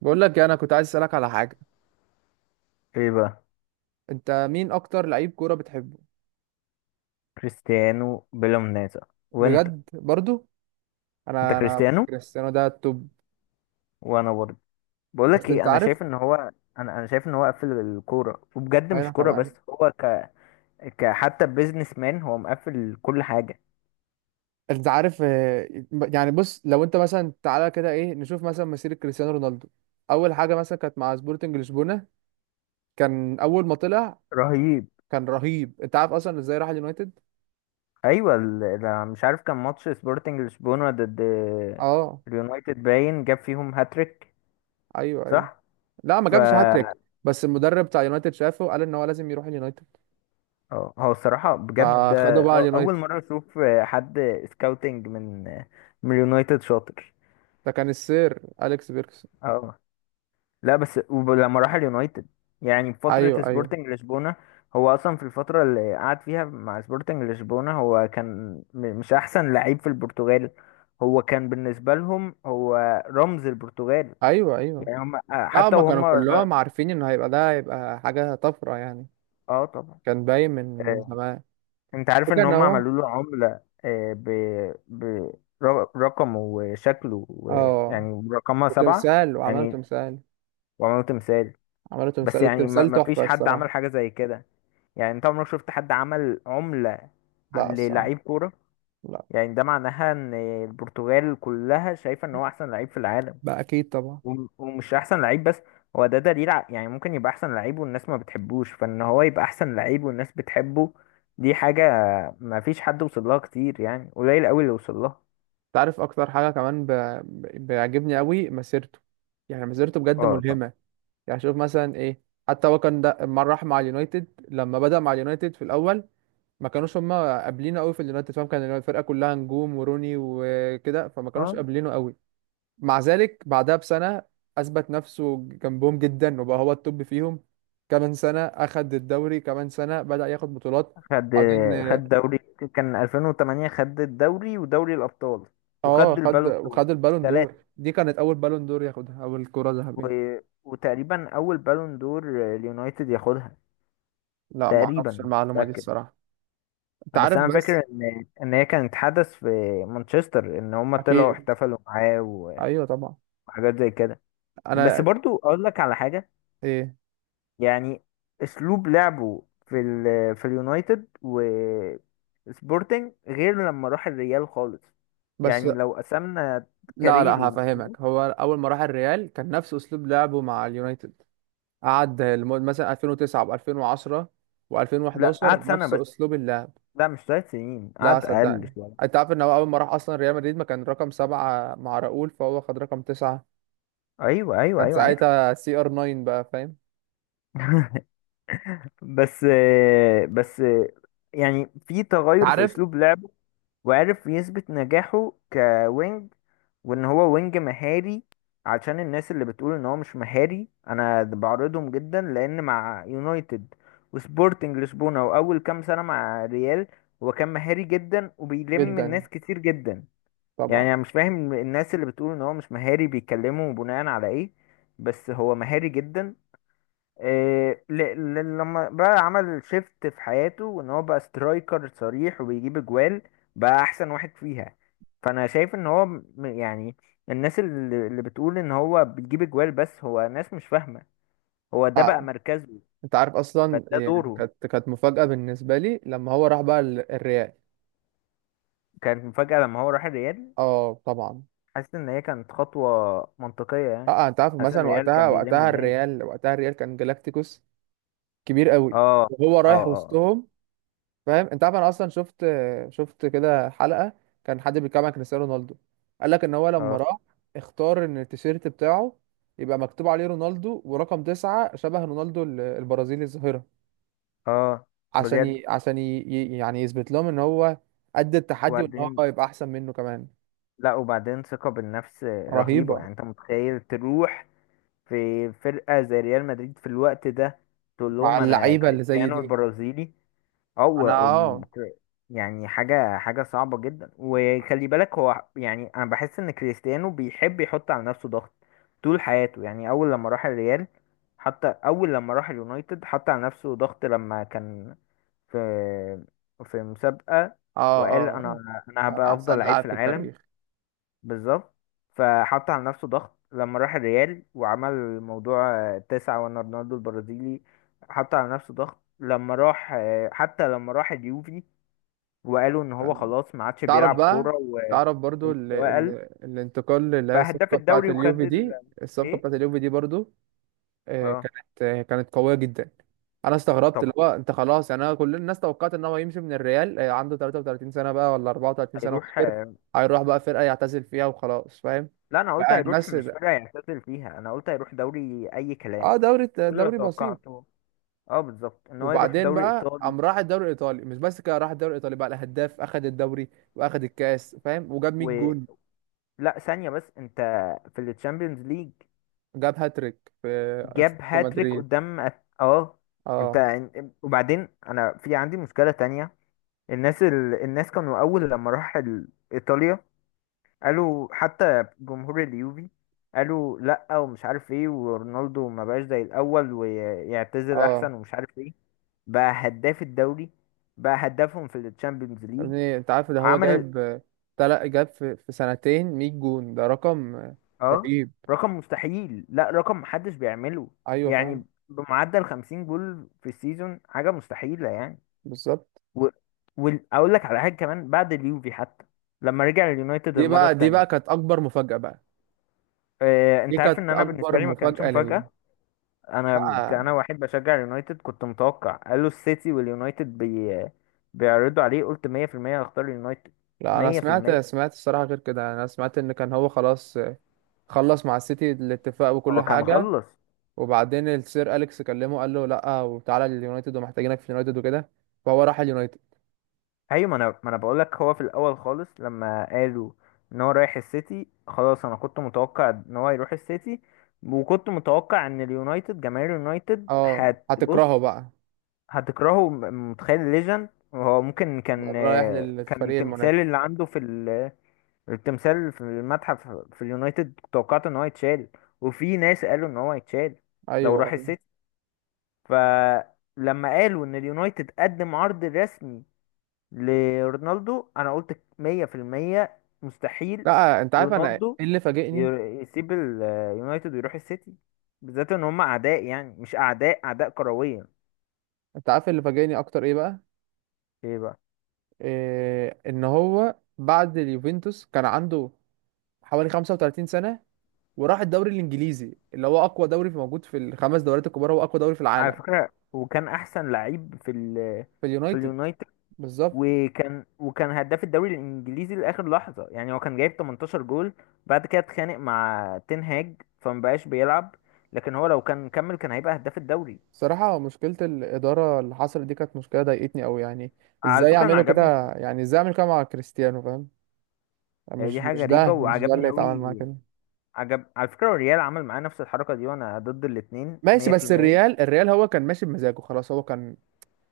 بقول لك إيه، انا كنت عايز اسالك على حاجه. ايه بقى؟ انت مين اكتر لعيب كوره بتحبه؟ كريستيانو بلا منازع. وانت؟ بجد برضو. انت انا كريستيانو. كريستيانو ده التوب. وانا برضه. بقول لك بس ايه، انت انا شايف عارف. ان هو انا انا شايف ان هو قفل الكوره، وبجد انا مش كوره كمان. بس، هو حتى بيزنس مان، هو مقفل كل حاجه. انت عارف. يعني بص، لو انت مثلا تعالى كده ايه نشوف مثلا مسيره كريستيانو رونالدو. اول حاجه مثلا كانت مع سبورتنج لشبونه. كان اول ما طلع. رهيب. كان رهيب، انت عارف اصلا ازاي راح اليونايتد؟ ايوه، مش عارف، كان ماتش سبورتنج لشبونه ضد اه، اليونايتد باين جاب فيهم هاتريك. ايوه ايوه. صح. لا، ما ف جابش هاتريك. بس المدرب بتاع اليونايتد شافه، قال ان هو لازم يروح اليونايتد. اه، هو الصراحه بجد، فخده بقى اول اليونايتد. مره اشوف حد سكاوتنج من اليونايتد شاطر. ده كان السير اليكس بيركس. اه. لا بس لما راح اليونايتد، يعني في فترة ايوه، ايوه، سبورتنج لشبونة، هو أصلا في الفترة اللي قعد فيها مع سبورتنج لشبونة هو كان مش أحسن لعيب في البرتغال. هو كان بالنسبة لهم، هو رمز البرتغال. ايوه، ايوه. يعني هم، اه، حتى ما كانوا وهم. كلهم عارفين انه هيبقى، ده هيبقى حاجة طفرة يعني. اه طبعا. كان باين من آه، زمان. انت عارف ان وكان هم هو. عملوا له عملة، ب... رقمه وشكله اه يعني رقمها 7. وعملوا يعني تمثال. وعملوا تمثال. عملوا بس تمثال، يعني ما التمثال ما فيش تحفة حد الصراحة. عمل حاجة زي كده. يعني انت عمرك شفت حد عمل عملة لا الصراحة. للعيب كورة؟ لا، يعني ده معناها ان البرتغال كلها شايفة ان هو احسن لعيب في العالم، بقى اكيد طبعا. ومش احسن لعيب بس. هو ده دليل، يعني ممكن يبقى احسن لعيب والناس ما بتحبوش، فان هو يبقى احسن لعيب والناس بتحبه، دي حاجة ما فيش حد وصل لها كتير، يعني قليل قوي اللي وصل لها. تعرف اكتر حاجة كمان بيعجبني قوي مسيرته. يعني مسيرته بجد اه طبعا. ملهمة. يعني شوف مثلا ايه. حتى هو كان ده، لما بدأ مع اليونايتد في الأول. ما كانوش هما قابلينه قوي في اليونايتد، فاهم؟ كان الفرقة كلها نجوم وروني وكده، فما كانوش اه، قابلينه قوي. مع ذلك بعدها بسنة أثبت نفسه جنبهم جدا وبقى هو التوب فيهم. كمان سنة أخد الدوري، كمان سنة بدأ ياخد بطولات. خد بعدين. خد دوري. كان 2008 خد الدوري ودوري الابطال، اه، وخد خد البالون دور وخد البالون دور، التلاتة. دي كانت أول بالون دور ياخدها، أو الكرة و... الذهبية. وتقريبا اول بالون دور اليونايتد ياخدها، لا، ما تقريبا أعرفش مش المعلومة دي متاكد. الصراحة. أنت بس عارف، انا فاكر بس. ان هي كانت حدث في مانشستر، ان هم طلعوا أكيد، احتفلوا معاه أيوه طبعا. وحاجات زي كده. بس انا برضو اقول لك على حاجه. ايه يعني اسلوب لعبه في اليونايتد و سبورتنج غير لما راح الريال خالص. بس. يعني لو قسمنا لا، لا، كاريره. هفهمك، هو اول ما راح الريال كان نفس اسلوب لعبه مع اليونايتد. قعد مثلا 2009 و2010 لا، و2011 قعد سنه نفس بس. اسلوب اللعب. لا، مش 3 سنين، لا قعد اقل صدقني. شويه. انت عارف ان هو اول ما راح اصلا ريال مدريد ما كان رقم سبعة مع راؤول، فهو خد رقم تسعة. ايوه، ايوه، كان ايوه، عارف. ساعتها سي ار 9 بقى، فاهم؟ بس بس يعني في انت تغير في عارف. اسلوب لعبه، وعرف يثبت نجاحه كوينج، وان هو وينج مهاري. عشان الناس اللي بتقول ان هو مش مهاري، انا بعرضهم جدا، لان مع يونايتد وسبورتنج لشبونة واول كام سنة مع ريال هو كان مهاري جدا وبيلم جدا، الناس كتير جدا. يعني طبعا. انا مش فاهم الناس اللي بتقول ان هو مش مهاري بيتكلموا بناء على ايه، بس هو مهاري جدا. إيه، لما بقى عمل شيفت في حياته وان هو بقى سترايكر صريح وبيجيب اجوال بقى احسن واحد فيها. فانا شايف ان هو، يعني الناس اللي بتقول ان هو بيجيب اجوال بس، هو ناس مش فاهمة. هو ده بقى تع- مركزه، انت عارف اصلا، فده يعني دوره. كانت مفاجأة بالنسبة لي لما هو راح بقى الريال. كانت مفاجأة لما هو راح الريال. اه، طبعا. حاسس ان هي كانت خطوة منطقية يعني. اه، انت عارف حاسس ان مثلا الريال وقتها كان بيلم وقتها الناس. الريال وقتها الريال كان جالاكتيكوس كبير قوي. اه، وهو اه، رايح اه، وسطهم. فاهم؟ انت عارف انا اصلا شفت، شفت كده حلقة. كان حد بيتكلم عن كريستيانو رونالدو، قال لك ان هو لما اه، راح اختار ان التيشيرت بتاعه يبقى مكتوب عليه رونالدو ورقم تسعة، شبه رونالدو البرازيلي الظاهرة. اه. بجد. يعني يثبت لهم ان هو قد التحدي، وان هو وبعدين. يبقى احسن منه كمان. لا، وبعدين ثقة بالنفس رهيبة. رهيبة. يعني انت متخيل تروح في فرقة زي ريال مدريد في الوقت ده، تقول مع لهم انا اللعيبة اللي زي كريستيانو دي. البرازيلي؟ او انا، أم- اه، كر- يعني حاجة حاجة صعبة جدا. وخلي بالك هو، يعني انا بحس ان كريستيانو بيحب يحط على نفسه ضغط طول حياته. يعني اول لما راح الريال، حتى اول لما راح اليونايتد حط على نفسه ضغط لما كان في في مسابقة، اه، وقال اه، انا اه. أنا هبقى افضل احسن لعيب لاعب في في العالم. التاريخ. بالظبط. فحط على نفسه ضغط لما راح الريال وعمل موضوع تسعة وانا رونالدو البرازيلي. حط على نفسه ضغط لما راح، حتى لما راح اليوفي وقالوا ان هو كان. خلاص ما عادش تعرف بيلعب بقى كورة تعرف برضو ومستواه قل، الانتقال اللي هي بقى هداف الصفقة بتاعت الدوري وخد اليوفي ال. دي. الصفقة ايه. بتاعت اليوفي دي برضو، اه كانت قوية جدا. انا استغربت اللي طبعا. هو انت خلاص، يعني انا كل الناس توقعت ان هو يمشي من الريال، عنده 33 سنة بقى ولا 34 سنة هيروح وكبر. هيروح بقى فرقة يعتزل فيها وخلاص، فاهم؟ لا، انا قلت بقى هيروح الناس مش ده. فرقة يعتزل فيها، انا قلت هيروح دوري اي كلام. اه، دوري. كل اللي دوري بسيط. توقعته، اه بالظبط، ان هو يروح وبعدين دوري بقى ايطالي. قام راح الدوري الايطالي، مش بس كده راح الدوري الايطالي بقى الهداف، اخد الدوري واخد الكاس، فاهم؟ وجاب 100 و جون. لا ثانية بس، انت في التشامبيونز ليج جاب هاتريك في جاب اتلتيكو هاتريك مدريد. قدام اه. انت. اه، وبعدين انا في عندي مشكلة تانية. الناس كانوا اول لما راح ايطاليا قالوا، حتى جمهور اليوفي قالوا لا ومش عارف ايه، ورونالدو ما بقاش زي الاول ويعتزل اه. احسن ومش عارف ايه، بقى هداف الدوري، بقى هدافهم في التشامبيونز ليج. يعني انت عارف، ده هو عمل. جايب تلات، جاب في سنتين 100 جون، ده رقم اه، رهيب. رقم مستحيل، لا رقم محدش بيعمله، ايوه فعلا. يعني بمعدل 50 جول في السيزون حاجة مستحيلة يعني. بالظبط. و... واقول لك على حاجه كمان، بعد اليوفي حتى لما رجع اليونايتد دي المره بقى دي التانية. بقى كانت اكبر مفاجأة بقى. دي انت عارف ان كانت انا بالنسبه اكبر لي ما كانتش مفاجأة ليا. مفاجاه. انا لا، انا واحد بشجع اليونايتد، كنت متوقع، قالوا السيتي واليونايتد بيعرضوا عليه، قلت 100% هختار اليونايتد. لا، انا سمعت 100%. سمعت الصراحة غير كده، انا سمعت ان كان هو خلاص، خلص مع السيتي الاتفاق وكل هو كان حاجة. خلص. وبعدين السير اليكس كلمه، قال له لا وتعالى اليونايتد ومحتاجينك في اليونايتد وكده. فهو راح اليونايتد. ايوه، ما انا بقول لك هو في الاول خالص لما قالوا ان هو رايح السيتي خلاص، انا كنت متوقع ان هو يروح السيتي، وكنت متوقع ان اليونايتد، جماهير اليونايتد اه، هتبص، هتكرهه بقى. هتكرهه. متخيل ليجن هو ممكن، بقى كان رايح كان للفريق التمثال المنافس. اللي عنده التمثال في المتحف في اليونايتد كنت توقعت ان هو يتشال، وفي ناس قالوا ان هو يتشال لو ايوه، راح ايوه. السيتي. فلما قالوا ان اليونايتد قدم عرض رسمي لرونالدو، انا قلت 100% مستحيل لا، انت عارف انا ايه رونالدو اللي فاجئني. يسيب اليونايتد ويروح السيتي، بالذات ان هم اعداء، يعني مش اعداء، اعداء كرويا. انت عارف اللي فاجئني اكتر ايه بقى؟ ايه بقى؟ إيه، ان هو بعد اليوفنتوس كان عنده حوالي 35 سنة، وراح الدوري الانجليزي، اللي هو اقوى دوري في موجود، في الخمس دوريات الكبار هو اقوى دوري في على العالم. فكرة، وكان أحسن لعيب في في اليونايتد. اليونايتد، بالظبط. وكان هداف الدوري الإنجليزي لآخر لحظة، يعني هو كان جايب 18 جول، بعد كده اتخانق مع تين هاج فمبقاش بيلعب، لكن هو لو كان كمل كان هيبقى هداف الدوري. صراحة، مشكلة الإدارة اللي حصلت دي كانت مشكلة ضايقتني أوي يعني. على إزاي فكرة، أنا يعملوا عجبني. كده؟ يعني إزاي أعمل كده مع كريستيانو، فاهم؟ يعني مش دي حاجة مش غريبة، ده مش ده اللي وعجبني يتعامل معاه أوي. كده. عجب، على فكرة الريال عمل معاه نفس الحركة دي، وأنا ضد الاتنين ماشي، بس 100%. الريال هو كان ماشي بمزاجه خلاص، هو كان.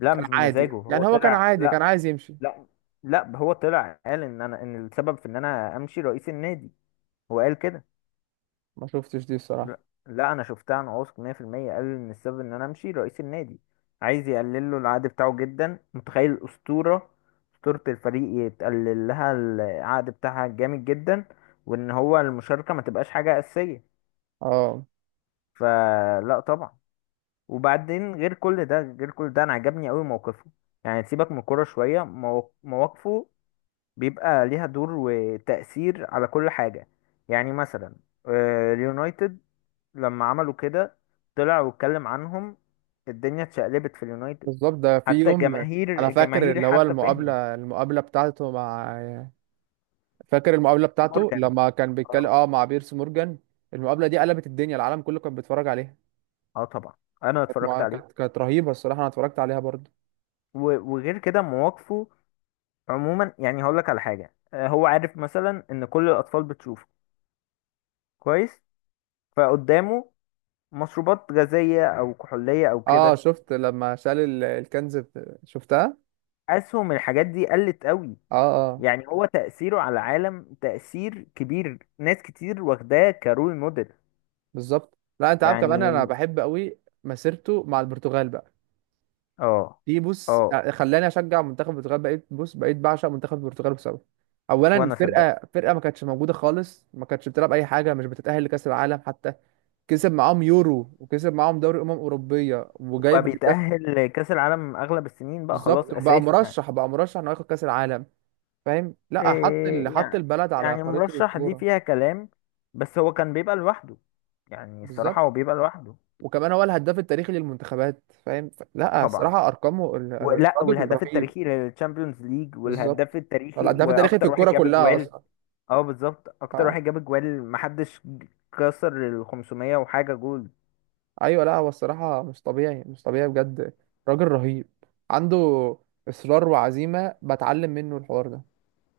لا، كان مش عادي، بمزاجه، هو يعني هو كان طلع. عادي، كان لا. عايز يمشي. لا، لا هو طلع قال إن السبب في إن أنا أمشي رئيس النادي. هو قال كده. ما شفتش دي الصراحة. لا. لا، انا شفتها عن واثق 100%، قال ان السبب ان انا امشي رئيس النادي. عايز يقلل له العقد بتاعه جدا، متخيل الاسطوره، اسطوره الفريق يتقلل لها العقد بتاعها جامد جدا، وان هو المشاركه ما تبقاش حاجه اساسيه. اه، فلا طبعا. وبعدين غير كل ده غير كل ده، انا عجبني قوي موقفه. يعني سيبك من الكوره شويه، مواقفه بيبقى ليها دور وتأثير على كل حاجه. يعني مثلا اليونايتد لما عملوا كده طلع واتكلم عنهم. الدنيا اتشقلبت في اليونايتد، بالظبط، ده في حتى يوم. أنا جماهير، فاكر، اللي هو حتى فهمت. المقابلة بتاعته مع. فاكر المقابلة بتاعته مورجان. لما كان بيتكلم اه. مع بيرس مورجان. المقابلة دي قلبت الدنيا، العالم كله كان بيتفرج عليها. اه طبعا، انا اتفرجت ما عليه. كانت رهيبة الصراحة، أنا اتفرجت عليها برضو. وغير كده مواقفه عموما، يعني هقول لك على حاجه. هو عارف مثلا ان كل الاطفال بتشوفه كويس، فقدامه مشروبات غازيه او كحوليه او اه، كده، شفت لما شال الكنز شفتها. اسهم الحاجات دي قلت قوي. اه، اه. يعني هو تاثيره على العالم تاثير كبير، ناس كتير واخداه كرول موديل. بالظبط، لا انت عارف كمان، انا يعني. بحب قوي مسيرته مع البرتغال بقى. اه. دي بص، اه. خلاني اشجع منتخب البرتغال، بقيت بعشق منتخب البرتغال بسببه. اولا، وانا صدقت. فرقة ما كانتش موجودة خالص، ما كانتش بتلعب اي حاجة، مش بتتأهل لكأس العالم حتى. كسب معاهم يورو، وكسب معاهم دوري اوروبيه، وبقى وجايب هداف. بيتأهل لكأس العالم اغلب السنين، بقى خلاص بالظبط، وبقى اساسي يعني. مرشح انه ياخد كأس العالم. فاهم؟ لا، إيه حط يعني، البلد على يعني خريطة مرشح دي الكورة. فيها كلام، بس هو كان بيبقى لوحده، يعني الصراحة هو بالظبط، بيبقى لوحده. وكمان هو الهداف التاريخي للمنتخبات، فاهم؟ لا طبعا. الصراحة، أرقامه ولا، الراجل والهداف رهيب. التاريخي للتشامبيونز ليج، والهداف بالظبط. هو التاريخي، الهداف التاريخي في واكتر واحد الكورة جاب كلها اجوال. أصلا. اه بالظبط، اكتر آه. واحد جاب اجوال، محدش كسر ال 500 وحاجة جول. أيوة، لا هو الصراحة، مش طبيعي مش طبيعي بجد. راجل رهيب. عنده إصرار وعزيمة، بتعلم منه الحوار ده.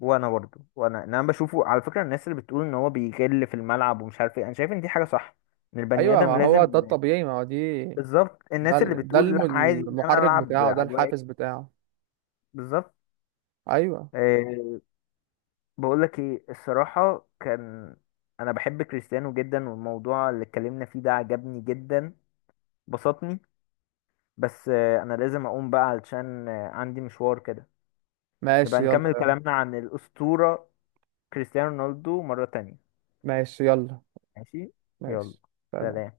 وانا برضه. وانا إن انا بشوفه على فكره، الناس اللي بتقول ان هو بيغل في الملعب ومش عارف ايه، انا شايف ان دي حاجه صح، ان البني أيوة، ما ادم هو لازم. ده الطبيعي، ما هو دي. بالظبط. ده الناس اللي ال- ده بتقول الم- لا، عادي ان انا المحرك العب بتاعه، على ده الواقف. الحافز بتاعه. بالظبط. أيوة. أه. بقول لك ايه، الصراحه كان انا بحب كريستيانو جدا، والموضوع اللي اتكلمنا فيه ده عجبني جدا، بسطني. بس أه انا لازم اقوم بقى علشان عندي مشوار كده. نبقى ماشي، يلا نكمل يلا. كلامنا عن الاسطوره كريستيانو رونالدو مره تانية. ماشي، يلا، ماشي. يلا. ماشي. سلام. سلام